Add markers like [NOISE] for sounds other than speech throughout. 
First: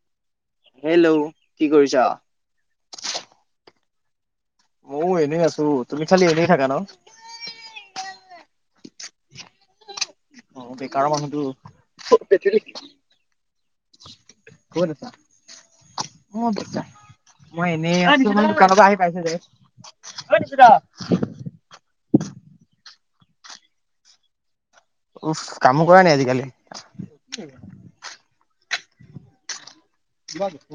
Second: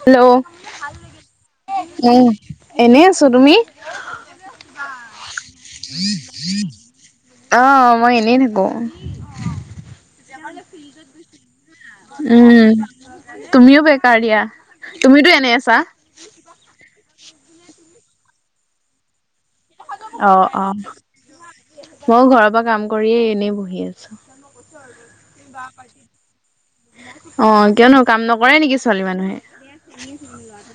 Hello hello কি কৰিছা? উ এনেই আছো তুমি ময়ো এনেই আছো তুমি খালি এনেই থাকা ন অ মই এনেই থাক অ অ বেকাৰৰ মানুহটো ক'ত উম তুমিও বেকাৰ দিয়া আছা? তুমিটো এনে আছা মই বেকাৰ, মই এনেই আছো দোকান পৰা আহি পাইছো যে অ অ মইয়ো ঘৰৰ পৰা কাম কৰিয়েই এনেই বহি আছো উফ কামো কৰা নি আজিকালি? অ কিয়নো কাম নকৰে নেকি ছোৱালী মানুহে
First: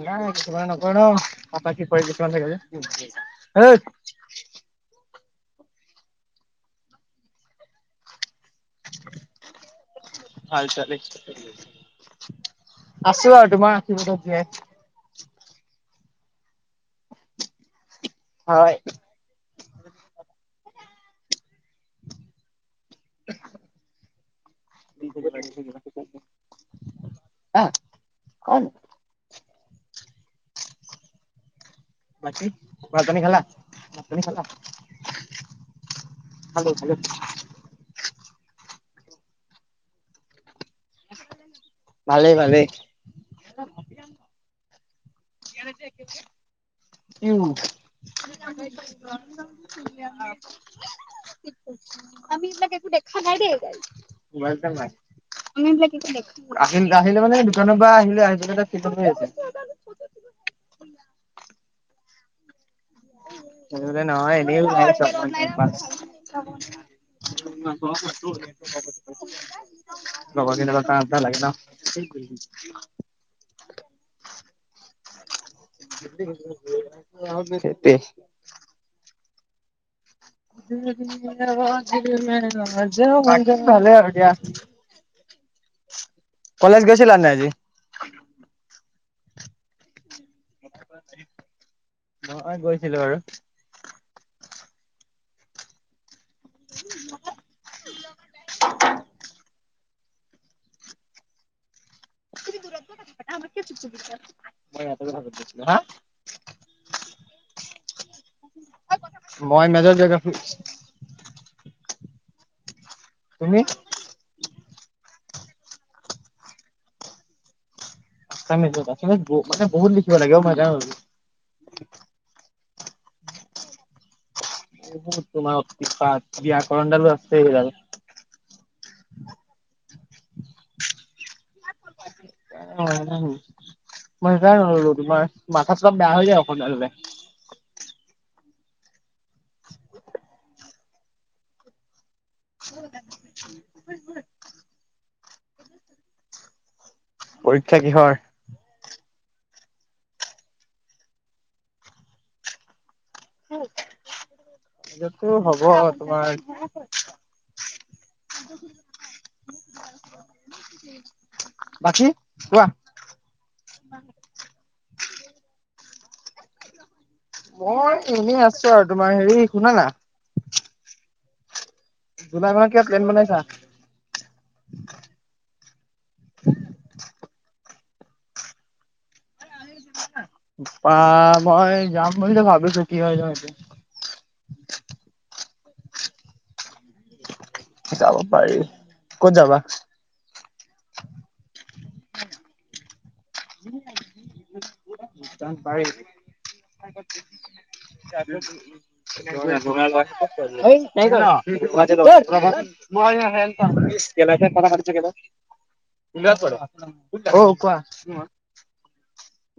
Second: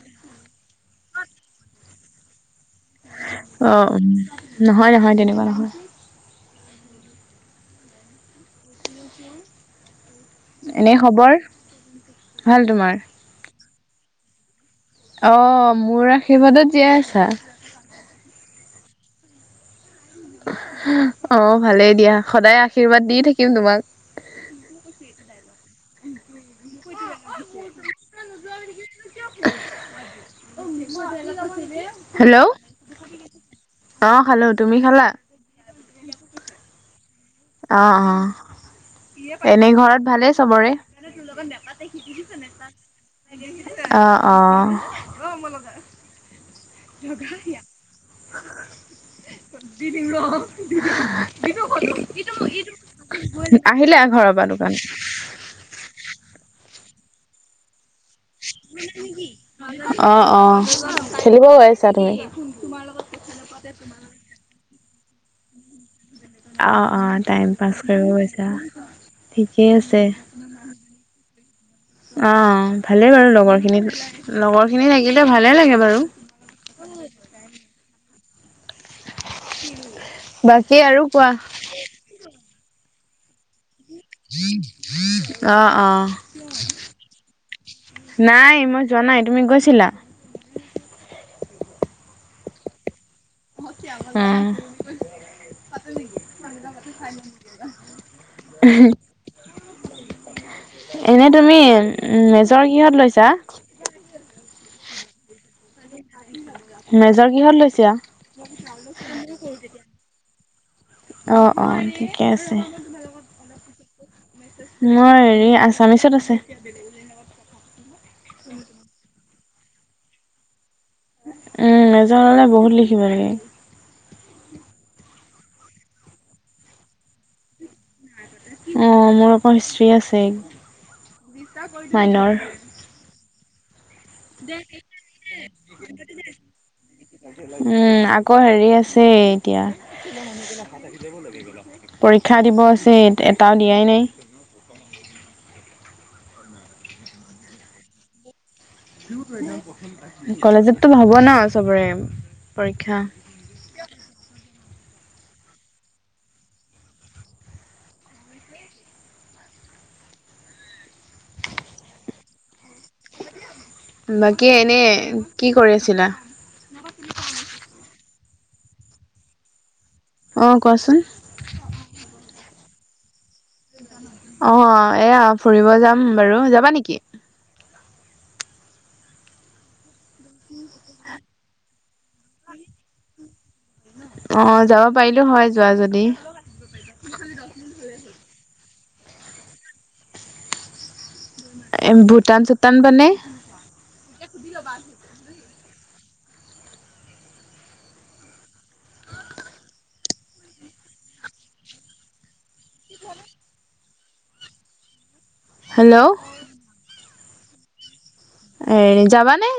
নাই কিছুমানে নকৰে নহয় পাপা কি পাৰে কিছুমান লাগে যে অ হেই নহয় নহয় তেনেকুৱা নহয় ভাল এনে ছোৱালী খবৰ? আছো আৰু তোমাৰ ভাল তোমাৰ? আশীৰ্বাদত জীয়াই অ মোৰ আশীৰ্বাদত জীয়াই আছা হয় অ ভালেই দিয়া সদায় আশীৰ্বাদ দি থাকিম তোমাক [UNINTELLIGIBLE] অ ক ছিল [INAUDIBLE] বাকি ভাত- পানী খালা, ভাত অ', পানী খালা? খালো তুমি খালা? খালোঁ খালোঁ। অ' অ' এনেই ঘৰত ভালেই চবৰে? ভালেই ভালেই অঁ অঁ। জনেতিয়া কেেতিয়া [INAUDIBLE] যোগায়া [INAUDIBLE] আমি ই কে দে [INAUDIBLE] আহিলে ঘৰৰ পৰা দোকানত? আহিল - [INAUDIBLE] আহিলে মানে দোকানৰ পৰা আহিলে আহি ত আ অঁ, খেলিব গৈ আছা তুমি? স বোলে নহয় এনেও [INAUDIBLE] অ', অ', টাইম পাছ কৰিব গৈছা ঠিকেই আছে। লগ কে [INAUDIBLE] অ' ভালেই বাৰু লগৰ খিনিত লগৰ খিনি থাকিলে ভাল সেইটোৱেই। উম। বাকী ভালে আৰু দিয়া। অ' অ', কলেজ গৈছিলা নাই আজি? নাই মই যোৱা নাই, তুমি গৈছিলা? মই গৈছিলো আৰু। উম। [UNINTELLIGIBLE] এনেই তুমি মেজৰ কিহত লৈছা? [UNINTELLIGIBLE] হা মেজৰ কিহত লৈছা? মই মেজৰ জোগ্ৰাফি। অ', অ', ঠিকে আছে। তুমি? মোৰ হেৰি আছামিচত আছে। আছামিছত আছে বো-মানে বহুত লিখিব লাগে অ', মই যা উম, মেজৰ হ'লে বহুত লিখিব লাগে। [UNINTELLIGIBLE] তোমাৰ [UNINTELLIGIBLE] ব্যাকৰণডালো আছে আৰু। অ', মোৰ আকৌ হিষ্ট্ৰী আছে মাইনৰ। মই কাই নল'লো তোমাৰ মাথা চাথা বেয়া হৈ যায় অসমীয়া ল'লে। উম, আকৌ হেৰি আছে এতিয়া। পৰীক্ষা দিব আছে, এট-এটাও দিয়াই নাই। পৰীক্ষা কিহৰ? কলেজতটো হ'ব ন' চবৰে পৰীক্ষা। [UNINTELLIGIBLE] হ'ব তোমাৰ [INAUDIBLE] বাকী কোৱা? বাকী এনে কি কৰি আছিলা? মই এনেই আছো আৰু তোমাৰ হেৰি শুন না। অ' [INAUDIBLE] জুলাই মাহত কিবা প্লেন বনাইছা? অ', এয়া ফুৰিব যাম বাৰু, যাবা নেকি? পা মই যাম বুলিতো ভাবিছোঁ কি হয় বা এতিয়া। অ', যাব পাৰিলো হয় যোৱা যদি। শিকাব পাৰি, ক'ত যাবা? ভূটান চূটান পানে। তাত বাৰে [UNINTELLIGIBLE] মই হচ গা পানা কথা পাতি থাকে ন? হেল্ল' উম, কোৱা? এ, যাবানে?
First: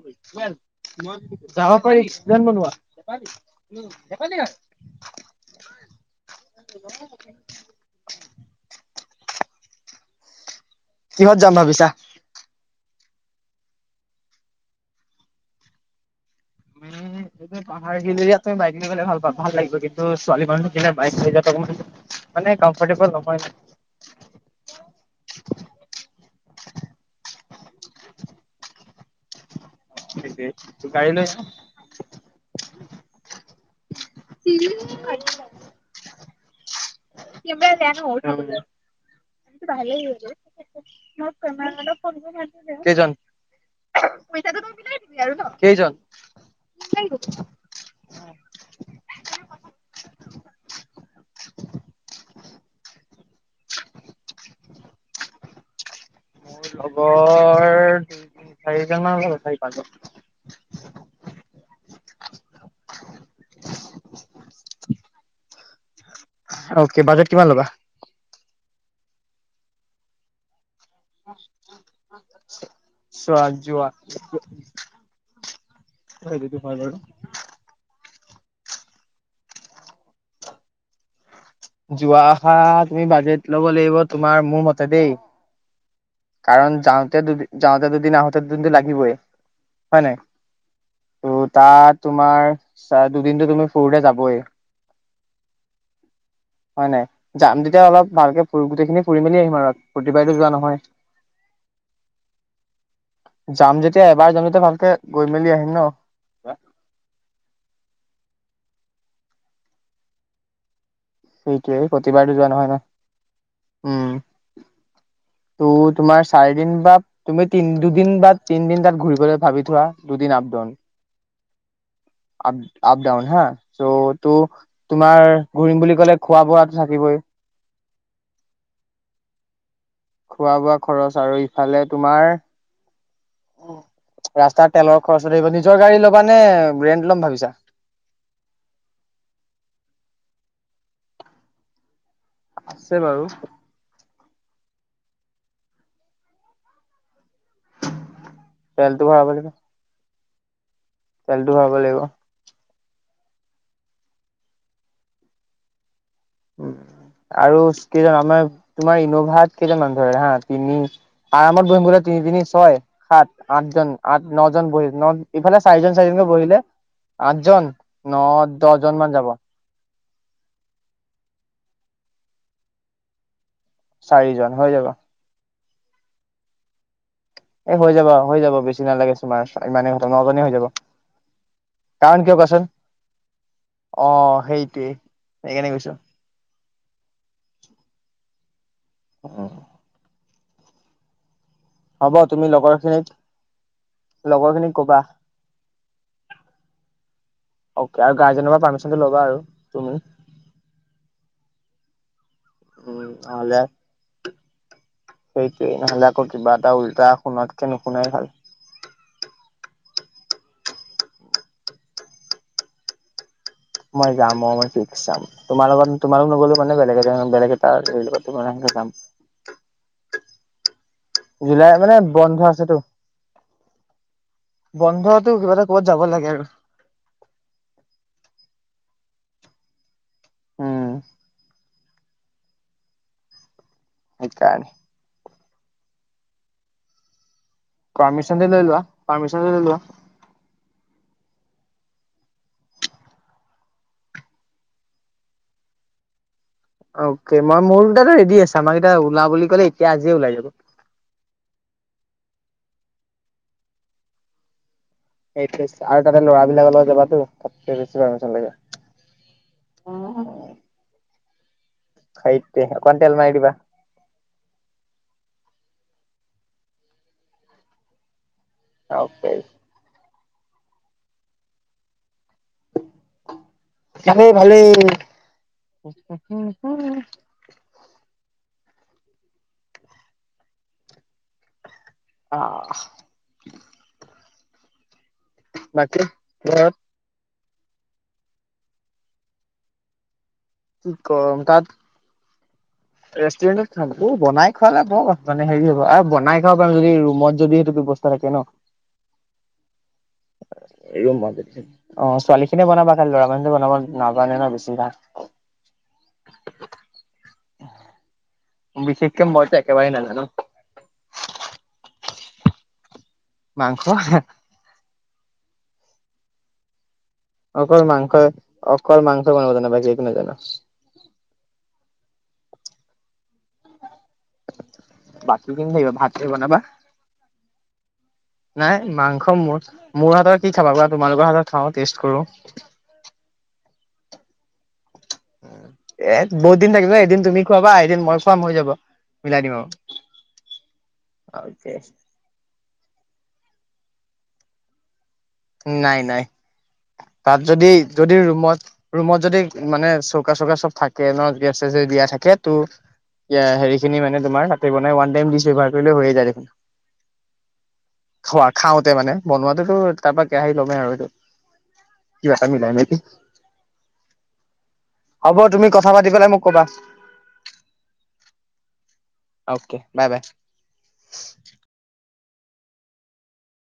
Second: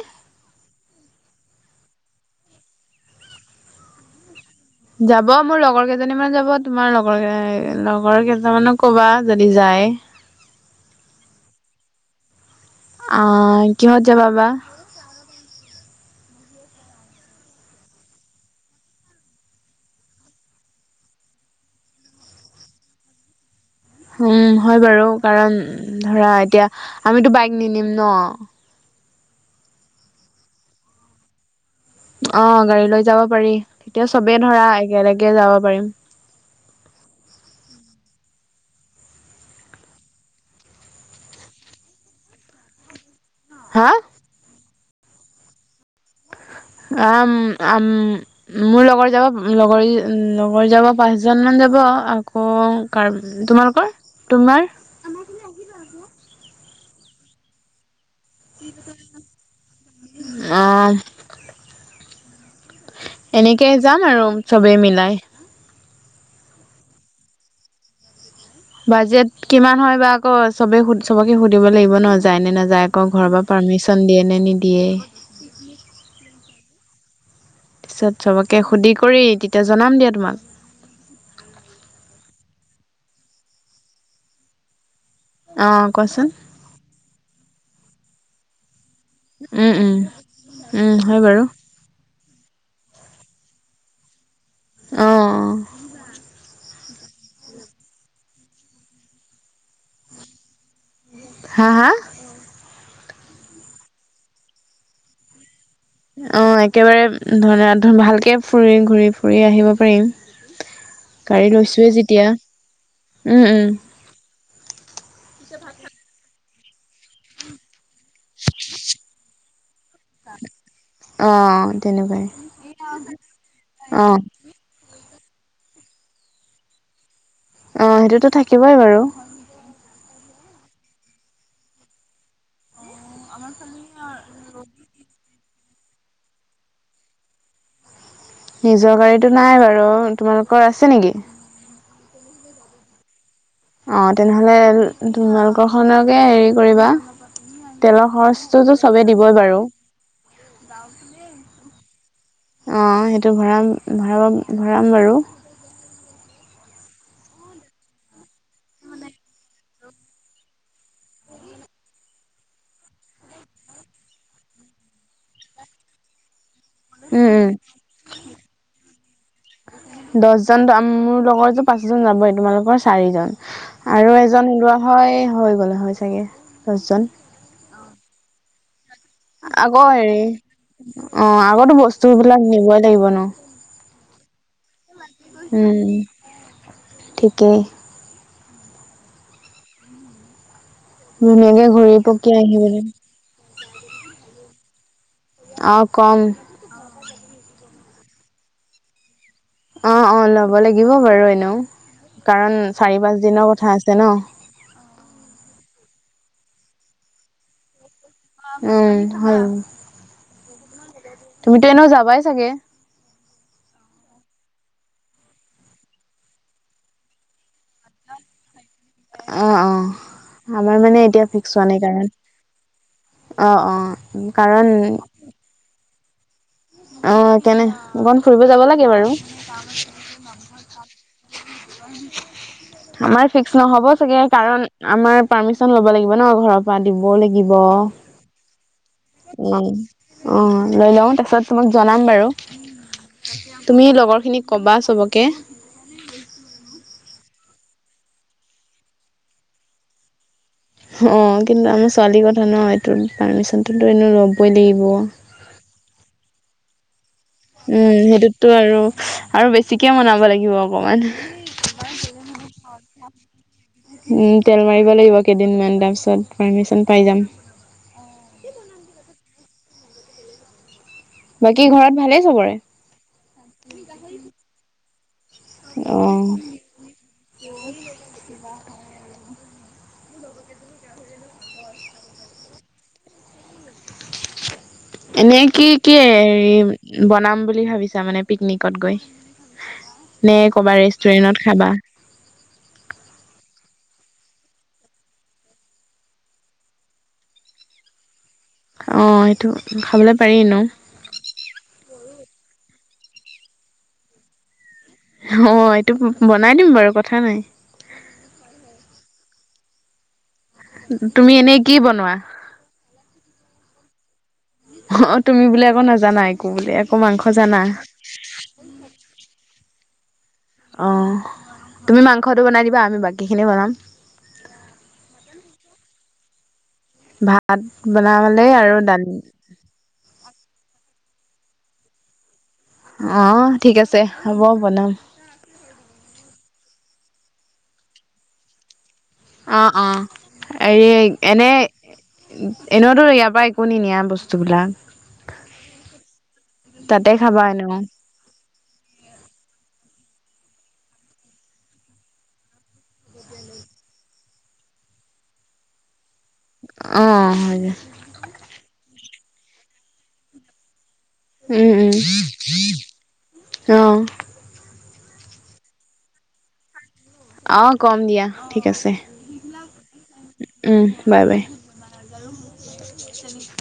যাব পাৰি প্লেন বনোৱা। যাব মোৰ লগৰ কেইজনী মান যাব, তোমাৰ লগৰ-লগৰ কেইজন মানক কবা যদি যায়। নায়। কিহত যাম ভাবিছা? অ', কিহত যাবা বা? তুমি [INAUDIBLE] পাহাৰ গিলাত তুমি বাইক লৈ গলে ভাল পা-ভাল লাগিব কিন্তু ছোৱালী মানুহক কিলনে বাইক লৈ যোৱাত মানে কম্ফৰ্টেবল নহয় না। উম হয় বাৰু কাৰণ ধৰা এতিয়া আমিতো বাইক নিনিম ন? তোৰ গাড়ী লৈ আহ। অ', গাড়ী লৈ যাব পাৰি। তেতিয়া চবে ধৰা একেলগে যাব পাৰিম। [UNINTELLIGIBLE] ভালেই হল দে, কেইজন? হা পইচাটো তই মিলাই দিবি আৰু ন, কেইজন? আম-আম মোৰ লগৰ যাব লগৰ-লগৰ যাব পাঁচজন মান। যাব আকৌ কাৰ তোমালোকৰ তোমাৰ? মোৰ লগৰ চাৰিজন মান হ'ব চাৰি পাঁচজন অ মান এনেকে যাম আৰু চবেই মিলাই অক বাজেট কিমান ল'বা বাজেট কিমান হয় বা আকৌ চবে সু সবকে সুধিব লাগিব ন যায় নে নাযায় আকৌ ঘৰৰ পৰা চোৱা যোৱা পাৰ্মিচন দিয়ে নে নিদিয়ে [INAUDIBLE] [UNINTELLIGIBLE] সবকে সুধি কৰি তেতিয়া জনাম দিয়া তোমাক যোৱা অহা তুমি বাজেট ল'ব লাগিব তোমাৰ মোৰ মতে দেই অ কোৱাচোন কাৰণ যাওঁতে দুদিন যাওঁতে দুদিন আহোতে দুদিন লাগি আহিবই উম উম হয় ন উম হয় বাৰু ত তাত তোমাৰ চ দুদিনতো তুমি ফুৰোতে যাবই অ হয় নাই যাম তেতিয়া অলপ ভালকে ফু গোটেইখিনি ফুৰি মেলি আহিম আৰু প্ৰতি বাৰে যোৱা নহয় হা, হা যাম যেতিয়া এবাৰ যাম তেতিয়া ভালকে গৈ মেলি আহিম ন। অ', একেবাৰে ধ ভালকে ফুৰি ঘূৰি ফুৰি আহিব পাৰিম গাড়ী সেইটোৱে লৈছোয়ে যেতিয়া প্ৰতিবাৰতো যোৱা নহয় ন উম, উম [UNINTELLIGIBLE] ত তোমাৰ চাৰি দিন বা তুমি তিন দুদিন বা তিনদিন তাত ঘুৰিবলৈ ভাবি থোৱা দুদিন অ তেনেকুৱাই অ [UNINTELLIGIBLE] [INAUDIBLE] ঘূৰিম বুলি ক'লে খোৱা বোৱা থাকিবই অ সেইটোতো থাকিবই বাৰু খোৱা বোৱা খৰচ আৰু ইফালে তোমাৰ আমাৰ ফালি ৰাস্তাৰ ৰোগী তেলৰ খৰচ নিজৰ গাড়ী লব নে ৰেণ্ট লম ভাবিছা নিজৰ গাড়ীতটো নাই বাৰু তোমালোকৰ আছে নেকি? আছে বাৰু। অ', তেনেহলে তোমালোকৰখনকে হেৰি কৰিবা। তেলৰ খৰচটোতো তেলটো চবে দিবই বাৰু চালটো ভাব লাগিব অ', সেইটো ভৰা ভৰাব ভৰাম বাৰু উ আৰু কেইজন আমাৰ তোমাৰ ইন'ভাত কেইজন মানুহ ধৰে হা তিনি আৰামত বহিম বোলে তিনি তিনি তিনি ছয় সাত আঠজন আঠ নজন বহিল ন ইফালে চাৰিজন চাৰিজনকৈ বহিলে উম উম আঠজন ন দহজন মান যাব দহজন মোৰ লগৰ যে পাঁচজন যাবই তোমালোকৰ চাৰিজন আৰু চাৰিজন এজন হৈ লোৱা যাব হয় হৈ গ'লে হয় চাগে দচজন এই হৈ যাব হৈ যাব বেছি নালাগে চোমাৰ আকৌ ইমানেই ঘট হেৰি ননে হৈ যাব অ আগতো কাৰণ কিয় বস্তুবিলাক কোৱাচোন নিবই লাগিব ন অ', সেই উম, ঠিকেই অ', ধুনীয়াকে ঘূৰি তুমি পকিয়াই লগৰ আহিব খিনিক লগৰ খিনিক কবা। অ', কম। অ', আৰু গাৰ্জেনৰ পাৰ্মিচনটো লবা আৰু তুমি অ', অ', ল'ব লাগিব বাৰু এনেও কাৰণ উম চাৰি পাঁচ দিনৰ নহ'লে কথা আছে ন। আক কিবা এটা উল্টা শুনাতকে নুশুনাই ভাল উম, হ তুমিতো এনেও যাবাই চাগে মই যাম অ', মই ফিক্স যাম তোমাৰ লগত তোমালোক নগলো মানে বেলেগ এ বেলেগ এটা লগত যাম। অ', অ', আমাৰ মানে এতিয়া ফিক্স হোৱা জুলাই নাই মানে কাৰণ বন্ধ আছেতো। অ', অ', কাৰণ বন্ধতো কিবা এটা ক'বাত যাব লাগে আৰু অ', কেনে অকণ ফুৰিব যাব লাগে বাৰু উম, আমাৰ ফিক্স নহব চাগে কাৰণ সেইকাৰণে। আমাৰ পাৰ্মিচন ল'ব লাগিব ন ঘৰৰ পৰা দিব লাগিব দিব পাৰ্মিচনটো লৈ লোৱা, পাৰ্মিচনটো লৈ অ', লোৱা। অ', লৈ ল ও‌ তা পিছত তোমাক জনাম বাৰু তুমি লগৰখিনিক ক'বা সবকে অকে, মই মোৰ দুটাতটো ৰেডি আছে আমাক এতিটা ওলা বুলি ক'লে এতিয়া আজিয়ে ওলাই যাব অ', কিন্তু আমাৰ ছোৱালীৰ কথা ন এইটো পাৰ্মিচনতোতো এনে ল'বই লাগিব সেইটোৱে আৰু তাতে ল'ৰাবিলাকৰ লগত যাবাতো তাতকে উম বেছি পাৰ্মিচন লাগে। সেইটোতো আৰু, আৰু বেছিকে মনাব লাগিব অকমান। সেইটোৱে অকণ তেল মাৰি দিবা। উম তেল মাৰিব লাগিব কেইদিনমান। তাৰপিছত পাৰ্মিচন পাই যাম। অ'। বাকী ঘৰত ভালে? ভালেই ভালেই। অ', [UNINTELLIGIBLE] কিবা হয় আৰু অ', এনে কি কি ঘৰত হেৰি বনাম বুলি ভাবিছা মানে পিকনিকত গৈ নে ক'বাত কি কম ৰেষ্টুৰেণ্টত তাত খাবা ৰেষ্টুৰেণ্টত খাম বনাই খোৱালে মানে হেৰি হ'ব, আৰু বনাই খাব পাৰি যদি ৰুমত যদি সেইটো ব্যৱস্থা থাকে ন'। অ', সেইটো খাবলৈ পাৰি ন'। ৰুমত যদি অ', ছোৱালীখিনিয়ে বনাবা খালি ল'ৰা মানুহে বনাব নাজানে ন' বেছিভাগ। অ', এইটো বনাই দিম বাৰু কথা নাই। বিশেষকে যইটো একেবাৰে নাজানো। তুমি এনেই কি বনোৱা? মাংস অ', তুমি বুলি আকৌ নাজানা একো বুলে আকৌ মাংস জানা? অকল মাংস, অকল মাংস বনাব জানো বাকী একো নাজানো। সতো বনাই দিবা, আমি বাকীখিনি বনাম। বাকীখিনি থাকিব, ভাত বনাবা। ভাত বনালে নাই আৰু দালি মাংস মোৰ, মোৰ হাতত কি খাবা কোৱা, তোমালোকৰ হাতত খাওঁ টেষ্ট কৰো। অ', ঠিক আছে হ'ব বনাম। উ এ বহুত দিন থাকিব এদিন তুমি খোৱাবা এদিন মই খুৱাম হৈ যাব। মিলাই দিম অ', অ', এৰি এনে আৰু। এনেওতো ইয়াৰ পৰা একো নিনিয়া বস্তুবিলাক নাই নাই তাতে তাত খাবা যদি এনেও যদি ৰুমত ৰুমত যদি মানে চ চুকা চকা চব থাকে ন' গেছ ছেচ থাকে ত' হেৰিখিনি মানে তোমাৰ কাতি বনাই ৱান টাইম দিছেবাৰ [UNINTELLIGIBLE] কৰিলে হৈয়ে যায় দেখোন। অ', হয় খোৱা খাওঁতে মানে বনোৱাতোতো তাৰ পৰা কেৰাহী লমেই আৰু এইটো। উম, উম, কিবা এটা মিলাই মেলি। অ', হ'ব তুমি কথা পাতি পেলাই মোক ক'বা। অ', কম দিয়া ঠিক আছে। Okay bye bye. উ বাই বাই। ল চলি [UNINTELLIGIBLE]